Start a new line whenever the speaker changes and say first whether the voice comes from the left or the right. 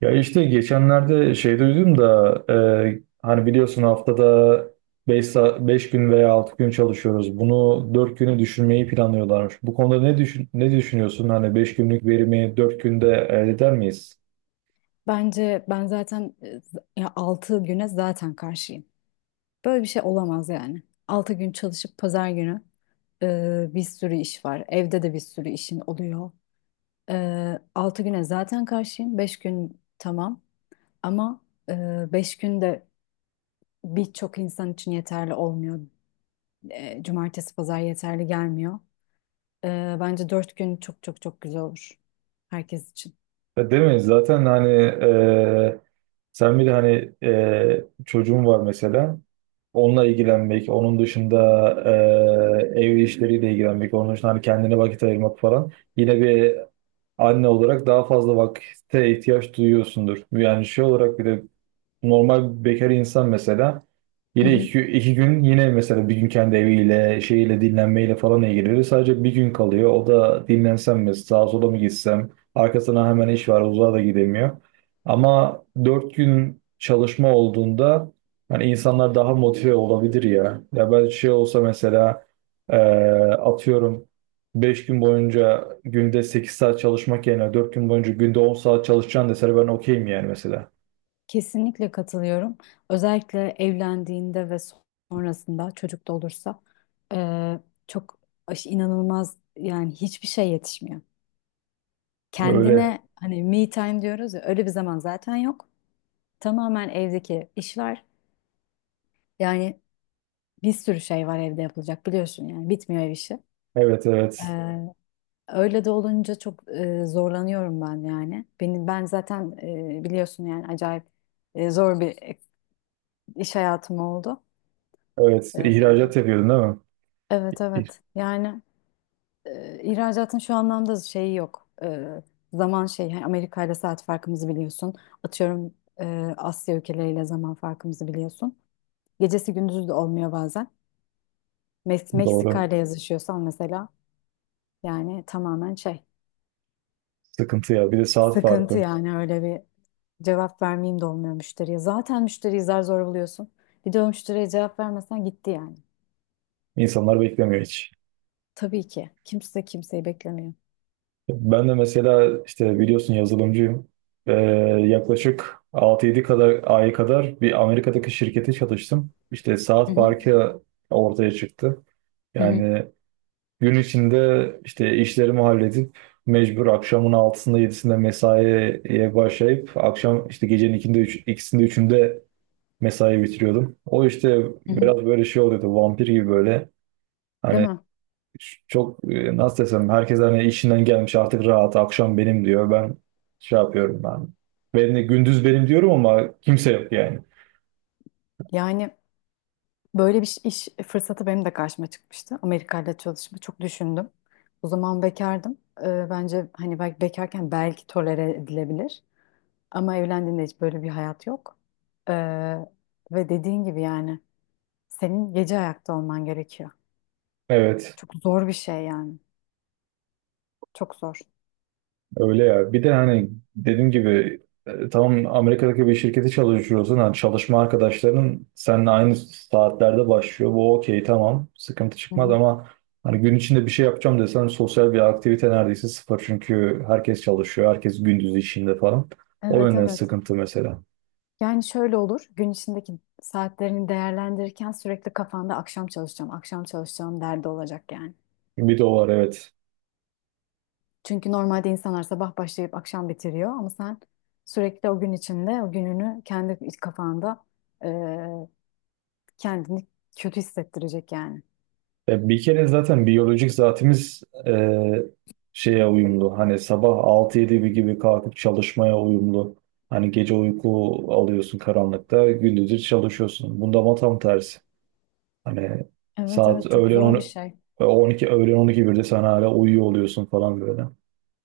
right: Ya işte geçenlerde şey duydum da hani biliyorsun haftada 5 5 gün veya 6 gün çalışıyoruz. Bunu 4 günü düşürmeyi planlıyorlarmış. Bu konuda ne düşünüyorsun? Hani 5 günlük verimi 4 günde elde eder miyiz?
left: Bence ben zaten 6 güne zaten karşıyım. Böyle bir şey olamaz yani. 6 gün çalışıp pazar günü bir sürü iş var. Evde de bir sürü işin oluyor. 6 güne zaten karşıyım. 5 gün tamam ama 5 gün de birçok insan için yeterli olmuyor. Cumartesi pazar yeterli gelmiyor. Bence 4 gün çok çok çok güzel olur herkes için.
right: Ya, değil mi? Zaten hani sen bir de hani çocuğun var mesela. Onunla ilgilenmek, onun dışında ev işleriyle ilgilenmek, onun dışında hani kendine vakit ayırmak falan. Yine bir anne olarak daha fazla vakte ihtiyaç duyuyorsundur. Yani şey olarak bir de normal bekar insan mesela. Yine iki gün yine mesela bir gün kendi eviyle şeyiyle dinlenmeyle falan ilgileniyor. Sadece bir gün kalıyor. O da dinlensem mi sağa sola mı gitsem arkasına hemen iş var uzağa da gidemiyor. Ama 4 gün çalışma olduğunda hani insanlar daha motive olabilir ya. Ya ben şey olsa mesela eee, atıyorum 5 gün boyunca günde 8 saat çalışmak yerine 4 gün boyunca günde 10 saat çalışacaksın deseler ben okeyim yani mesela.
left: Kesinlikle katılıyorum. Özellikle evlendiğinde ve sonrasında çocuk da olursa eee, çok inanılmaz yani hiçbir şey yetişmiyor.
right: Öyle.
left: Kendine hani me time diyoruz ya, öyle bir zaman zaten yok. Tamamen evdeki işler yani, bir sürü şey var evde yapılacak, biliyorsun yani bitmiyor ev işi.
right: Evet, evet.
left: Eee, Öyle de olunca çok zorlanıyorum ben yani. Benim zaten biliyorsun yani acayip zor bir iş hayatım oldu.
right: Evet, ihracat yapıyordun değil mi?
left: Evet
right: İyi.
left: evet, yani ihracatın şu anlamda şeyi yok. Zaman şey yani, Amerika ile saat farkımızı biliyorsun, atıyorum Asya ülkeleriyle zaman farkımızı biliyorsun, gecesi gündüzü de olmuyor bazen. Meksika
right: Doğru.
left: ile yazışıyorsan mesela, yani tamamen şey,
right: Sıkıntı ya. Bir de saat
left: sıkıntı
right: farkı.
left: yani. Öyle bir cevap vermeyeyim de olmuyor müşteriye, zaten müşteriyi zar zor buluyorsun, bir de o müşteriye cevap vermesen gitti yani.
right: İnsanlar beklemiyor hiç.
left: Tabii ki kimse kimseyi beklemiyor.
right: Ben de mesela işte biliyorsun yazılımcıyım. Ee, Yaklaşık 6-7 ay kadar bir Amerika'daki şirkete çalıştım. İşte
left: Hı
right: saat
left: hı.
right: farkı ortaya çıktı.
left: Hı hı.
right: Yani gün içinde işte işlerimi halledip mecbur akşamın 6'sında 7'sinde mesaiye başlayıp akşam işte gecenin 2'sinde 3, 2'sinde 3'ünde mesai bitiriyordum. O işte
left: Hı hı.
right: biraz böyle şey oluyordu vampir gibi böyle
left: Değil
right: hani
left: mi?
right: çok nasıl desem herkes hani işinden gelmiş artık rahat akşam benim diyor ben şey yapıyorum ben. Benim gündüz benim diyorum ama kimse yok yani.
left: Yani böyle bir iş fırsatı benim de karşıma çıkmıştı. Amerika ile çalışma çok düşündüm. O zaman bekardım. Bence hani belki bekarken belki tolere edilebilir. Ama evlendiğinde hiç böyle bir hayat yok. Ee, Ve dediğin gibi yani senin gece ayakta olman gerekiyor.
right: Evet.
left: Çok zor bir şey yani. Çok zor.
right: Öyle ya. Bir de hani dediğim gibi tamam Amerika'daki bir şirkete çalışıyorsun. Hani çalışma arkadaşların seninle aynı saatlerde başlıyor. Bu okey, tamam. Sıkıntı
left: Hı
right: çıkmaz
left: hı.
right: ama hani gün içinde bir şey yapacağım desen sosyal bir aktivite neredeyse sıfır. Çünkü herkes çalışıyor. Herkes gündüz işinde falan. O
left: Evet
right: yönden
left: evet.
right: sıkıntı mesela.
left: Yani şöyle olur. Gün içindeki saatlerini değerlendirirken sürekli kafanda akşam çalışacağım, akşam çalışacağım derdi olacak yani.
right: Bir de o var, evet.
left: Çünkü normalde insanlar sabah başlayıp akşam bitiriyor ama sen sürekli o gün içinde o gününü kendi kafanda e, kendini kötü hissettirecek yani.
right: Ya bir kere zaten biyolojik zatimiz şeye uyumlu. Hani sabah 6-7 gibi kalkıp çalışmaya uyumlu. Hani gece uyku alıyorsun karanlıkta, gündüzü çalışıyorsun. Bunda ama tam tersi. Hani
left: Evet
right: saat
left: evet, çok
right: öğlen
left: zor bir şey.
right: 12 öğlen 12 1'de sen hala uyuyor oluyorsun falan böyle.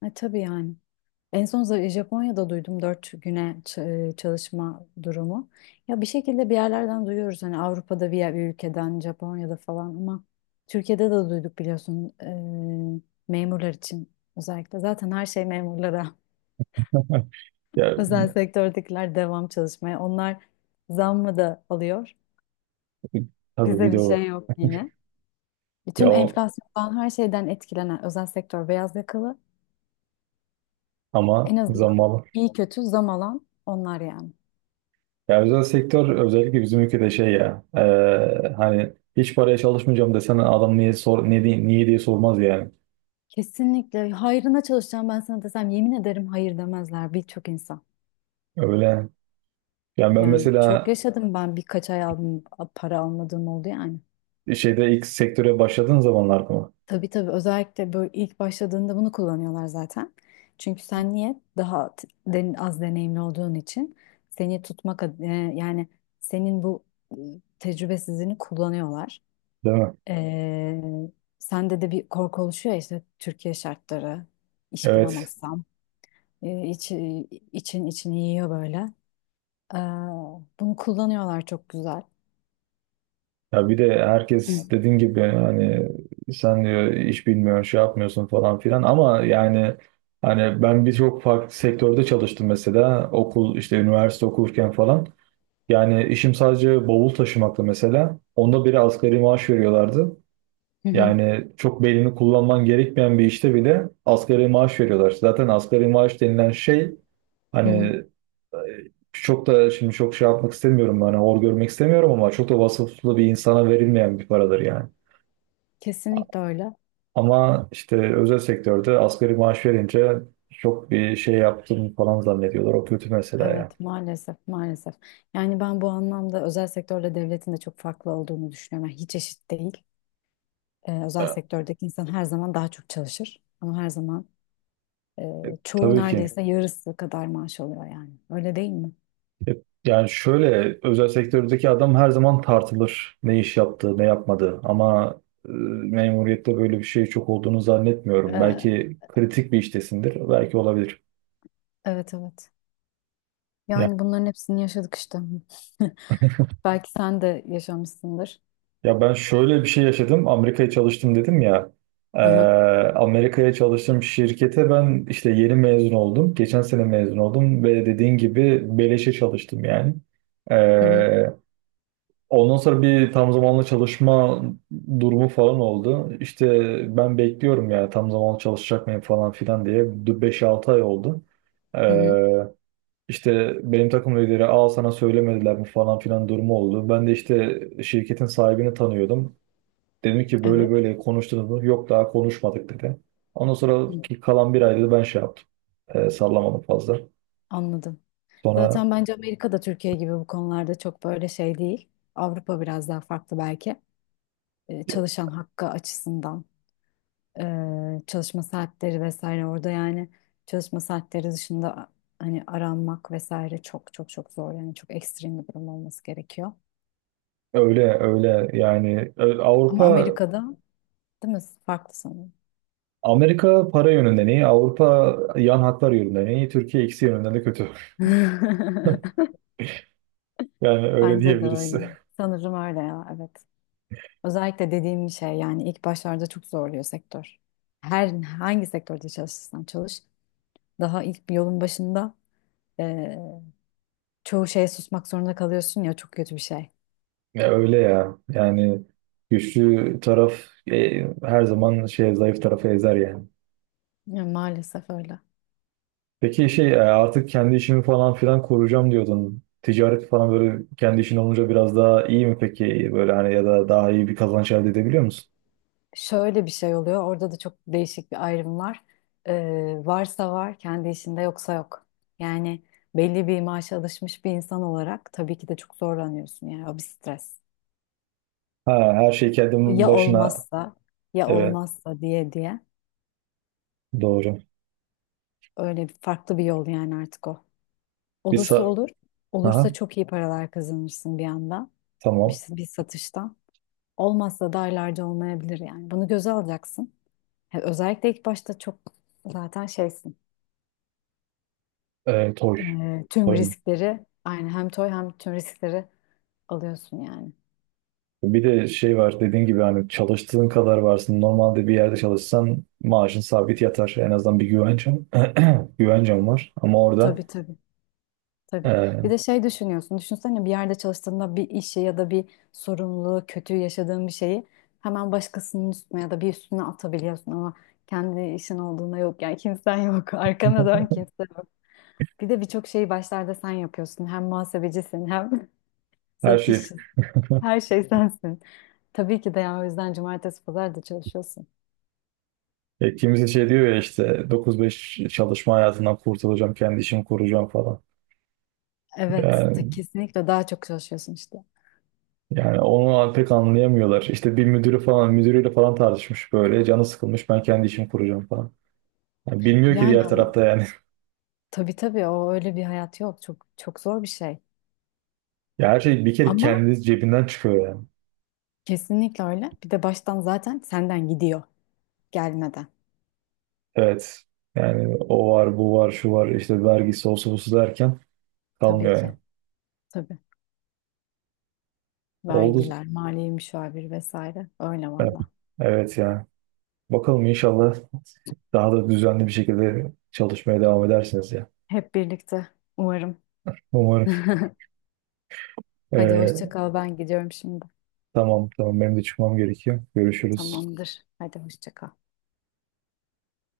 left: Tabii yani. En son Japonya'da duydum dört güne çalışma durumu. Ya bir şekilde bir yerlerden duyuyoruz, hani Avrupa'da bir, bir ülkeden, Japonya'da falan ama Türkiye'de de duyduk, biliyorsun memurlar için özellikle. Zaten her şey memurlara.
right: Ya
left: Özel sektördekiler devam çalışmaya. Onlar zammı da alıyor.
right: tabii bir
left: Bize
right: de
left: bir
right: o.
left: şey yok yine.
right: Ya,
left: Tüm
right: o
left: enflasyon falan her şeyden etkilenen özel sektör beyaz yakalı.
right: ama
left: En azından
right: zamanla.
left: iyi kötü zam alan onlar yani.
right: Ya özel sektör özellikle bizim ülkede şey ya hani hiç paraya çalışmayacağım desen adam niye sor ne diye, niye diye sormaz yani.
left: Kesinlikle hayrına çalışacağım ben sana desem, yemin ederim hayır demezler birçok insan.
right: Öyle. Yani ben
left: Yani çok
right: mesela
left: yaşadım ben, birkaç ay aldım, para almadığım oldu yani.
right: şeyde ilk sektöre başladığın zamanlarda mı?
left: Tabii tabii, özellikle böyle ilk başladığında bunu kullanıyorlar zaten. Çünkü sen niye daha az deneyimli olduğun için seni tutmak yani senin bu e, tecrübesizliğini kullanıyorlar.
right: Değil mi?
left: Ee, Sende de bir korku oluşuyor ya, işte Türkiye şartları, iş
right: Evet.
left: bulamazsam için içini yiyor böyle. Ee, Bunu kullanıyorlar çok güzel.
right: Ya bir de herkes
left: Hı
right: dediğin gibi hani sen diyor iş bilmiyorsun, şey yapmıyorsun falan filan ama yani hani ben birçok farklı sektörde çalıştım mesela okul işte üniversite okurken falan. Yani işim sadece bavul taşımaktı mesela. Onda biri asgari maaş veriyorlardı.
left: hı,
right: Yani çok belini kullanman gerekmeyen bir işte bile asgari maaş veriyorlar. Zaten asgari maaş denilen şey
left: hı hı.
right: hani e, çok da şimdi çok şey yapmak istemiyorum hani hor görmek istemiyorum ama çok da vasıflı bir insana verilmeyen bir paradır yani.
left: Kesinlikle öyle.
right: Ama işte özel sektörde asgari maaş verince çok bir şey yaptım falan zannediyorlar. O kötü mesela yani.
left: Evet maalesef, maalesef. Yani ben bu anlamda özel sektörle devletin de çok farklı olduğunu düşünüyorum. Yani hiç eşit değil. Özel
right: Ha.
left: sektördeki insan her zaman daha çok çalışır. Ama her zaman e, çoğu
right: Tabii ki.
left: neredeyse yarısı kadar maaş alıyor yani. Öyle değil mi?
right: E, Yani şöyle özel sektördeki adam her zaman tartılır. Ne iş yaptı ne yapmadı. Ama e, memuriyette böyle bir şey çok olduğunu zannetmiyorum.
left: Ee,
right: Belki kritik bir iştesindir. Belki olabilir.
left: evet evet.
right: Ya,
left: Yani bunların hepsini yaşadık işte. Belki sen de yaşamışsındır.
right: ya, ben şöyle bir şey yaşadım. Amerika'ya çalıştım dedim ya. E,
left: Aha.
right: Amerika'ya çalıştığım şirkete ben işte yeni mezun oldum. Geçen sene mezun oldum ve dediğin gibi beleşe çalıştım yani. E,
left: Hı hı.
right: Ondan sonra bir tam zamanlı çalışma durumu falan oldu. İşte ben bekliyorum ya tam zamanlı çalışacak mıyım falan filan diye. 5-6 ay oldu.
left: Hı hı.
right: Ee, işte benim takım lideri al sana söylemediler mi falan filan durumu oldu. Ben de işte şirketin sahibini tanıyordum. Dedim ki, böyle
left: Evet.
right: böyle konuştunuz mu? Yok, daha konuşmadık dedi. Ondan sonra
left: Hı.
right: ki kalan bir ayda da ben şey yaptım. Sallamadım fazla.
left: Anladım.
right: Sonra
left: Zaten bence Amerika da Türkiye gibi bu konularda çok böyle şey değil. Avrupa biraz daha farklı belki. Çalışan hakkı açısından, çalışma saatleri vesaire orada yani, çalışma saatleri dışında hani aranmak vesaire çok çok çok zor yani, çok ekstrem bir durum olması gerekiyor.
right: öyle öyle yani
left: Ama
right: Avrupa.
left: Amerika'da değil mi? Farklı sanırım.
right: Amerika para yönünden iyi, Avrupa yan hatlar yönünden iyi, Türkiye ikisi yönünden de kötü. Yani öyle
left: Bence de
right: diyebiliriz.
left: öyle. Sanırım öyle ya, evet. Özellikle dediğim şey yani ilk başlarda çok zorluyor sektör. Her hangi sektörde çalışırsan çalış, daha ilk bir yolun başında e, çoğu şeye susmak zorunda kalıyorsun ya, çok kötü bir şey.
right: Ya öyle ya. Yani güçlü taraf her zaman şey zayıf tarafı ezer yani.
left: Ya, maalesef öyle.
right: Peki şey artık kendi işimi falan filan kuracağım diyordun. Ticaret falan böyle kendi işin olunca biraz daha iyi mi peki? Böyle hani ya da daha iyi bir kazanç elde edebiliyor musun?
left: Şöyle bir şey oluyor. Orada da çok değişik bir ayrım var. Varsa var, kendi işinde yoksa yok. Yani belli bir maaşa alışmış bir insan olarak tabii ki de çok zorlanıyorsun. Yani o bir stres.
right: Ha, her şey kendi
left: Ya
right: başına.
left: olmazsa, ya
right: Evet,
left: olmazsa diye diye
right: doğru.
left: öyle bir farklı bir yol yani artık o.
right: Bir
left: Olursa
right: sa
left: olur.
right: Aha,
left: Olursa çok iyi paralar kazanırsın bir anda. Bir,
right: tamam.
left: bir satıştan. Olmazsa da aylarca olmayabilir yani. Bunu göze alacaksın. He, özellikle ilk başta çok zaten şeysin.
right: Toy.
left: Tüm
right: Toy,
left: riskleri aynı, hem toy hem tüm riskleri alıyorsun yani.
right: bir de şey var dediğin gibi hani çalıştığın kadar varsın. Normalde bir yerde çalışsan maaşın sabit yatar. En azından bir güvencem, güvencem var. Ama orada
left: Tabii tabii tabii. Bir
right: e,
left: de şey düşünüyorsun. Düşünsene bir yerde çalıştığında bir işi ya da bir sorumluluğu, kötü yaşadığın bir şeyi hemen başkasının üstüne ya da bir üstüne atabiliyorsun ama kendi işin olduğunda yok yani, kimsen yok. Arkana dön, kimse yok. Bir de birçok şeyi başlarda sen yapıyorsun. Hem muhasebecisin hem
right: her şey.
left: satışçısın. Her şey sensin. Tabii ki de yani o yüzden cumartesi pazar da çalışıyorsun.
right: Kimisi şey diyor ya işte 9-5 çalışma hayatından kurtulacağım, kendi işimi kuracağım falan.
left: Evet, ta,
right: Yani,
left: kesinlikle daha çok çalışıyorsun işte.
right: yani, onu pek anlayamıyorlar. İşte bir müdürü falan, müdürüyle falan tartışmış böyle. Canı sıkılmış ben kendi işimi kuracağım falan. Yani bilmiyor ki
left: Yani
right: diğer tarafta yani.
left: tabii tabii, o öyle bir hayat yok. Çok çok zor bir şey.
right: Ya her şey bir kere
left: Ama
right: kendi cebinden çıkıyor yani.
left: kesinlikle öyle. Bir de baştan zaten senden gidiyor gelmeden.
right: Evet. Yani o var, bu var, şu var, işte vergisi olsa busu derken
left: Tabii
right: kalmıyor yani.
left: ki. Tabii.
right: Oldu.
left: Vergiler, mali müşavir vesaire. Öyle
right: Evet,
left: valla.
right: evet yani. Bakalım inşallah daha da düzenli bir şekilde çalışmaya devam edersiniz ya.
left: Hep birlikte umarım.
right: Umarım.
left: Hadi
right: Ee,
left: hoşça kal. Ben gidiyorum şimdi.
right: tamam, tamam, benim de çıkmam gerekiyor. Görüşürüz.
left: Tamamdır. Hadi hoşça kal.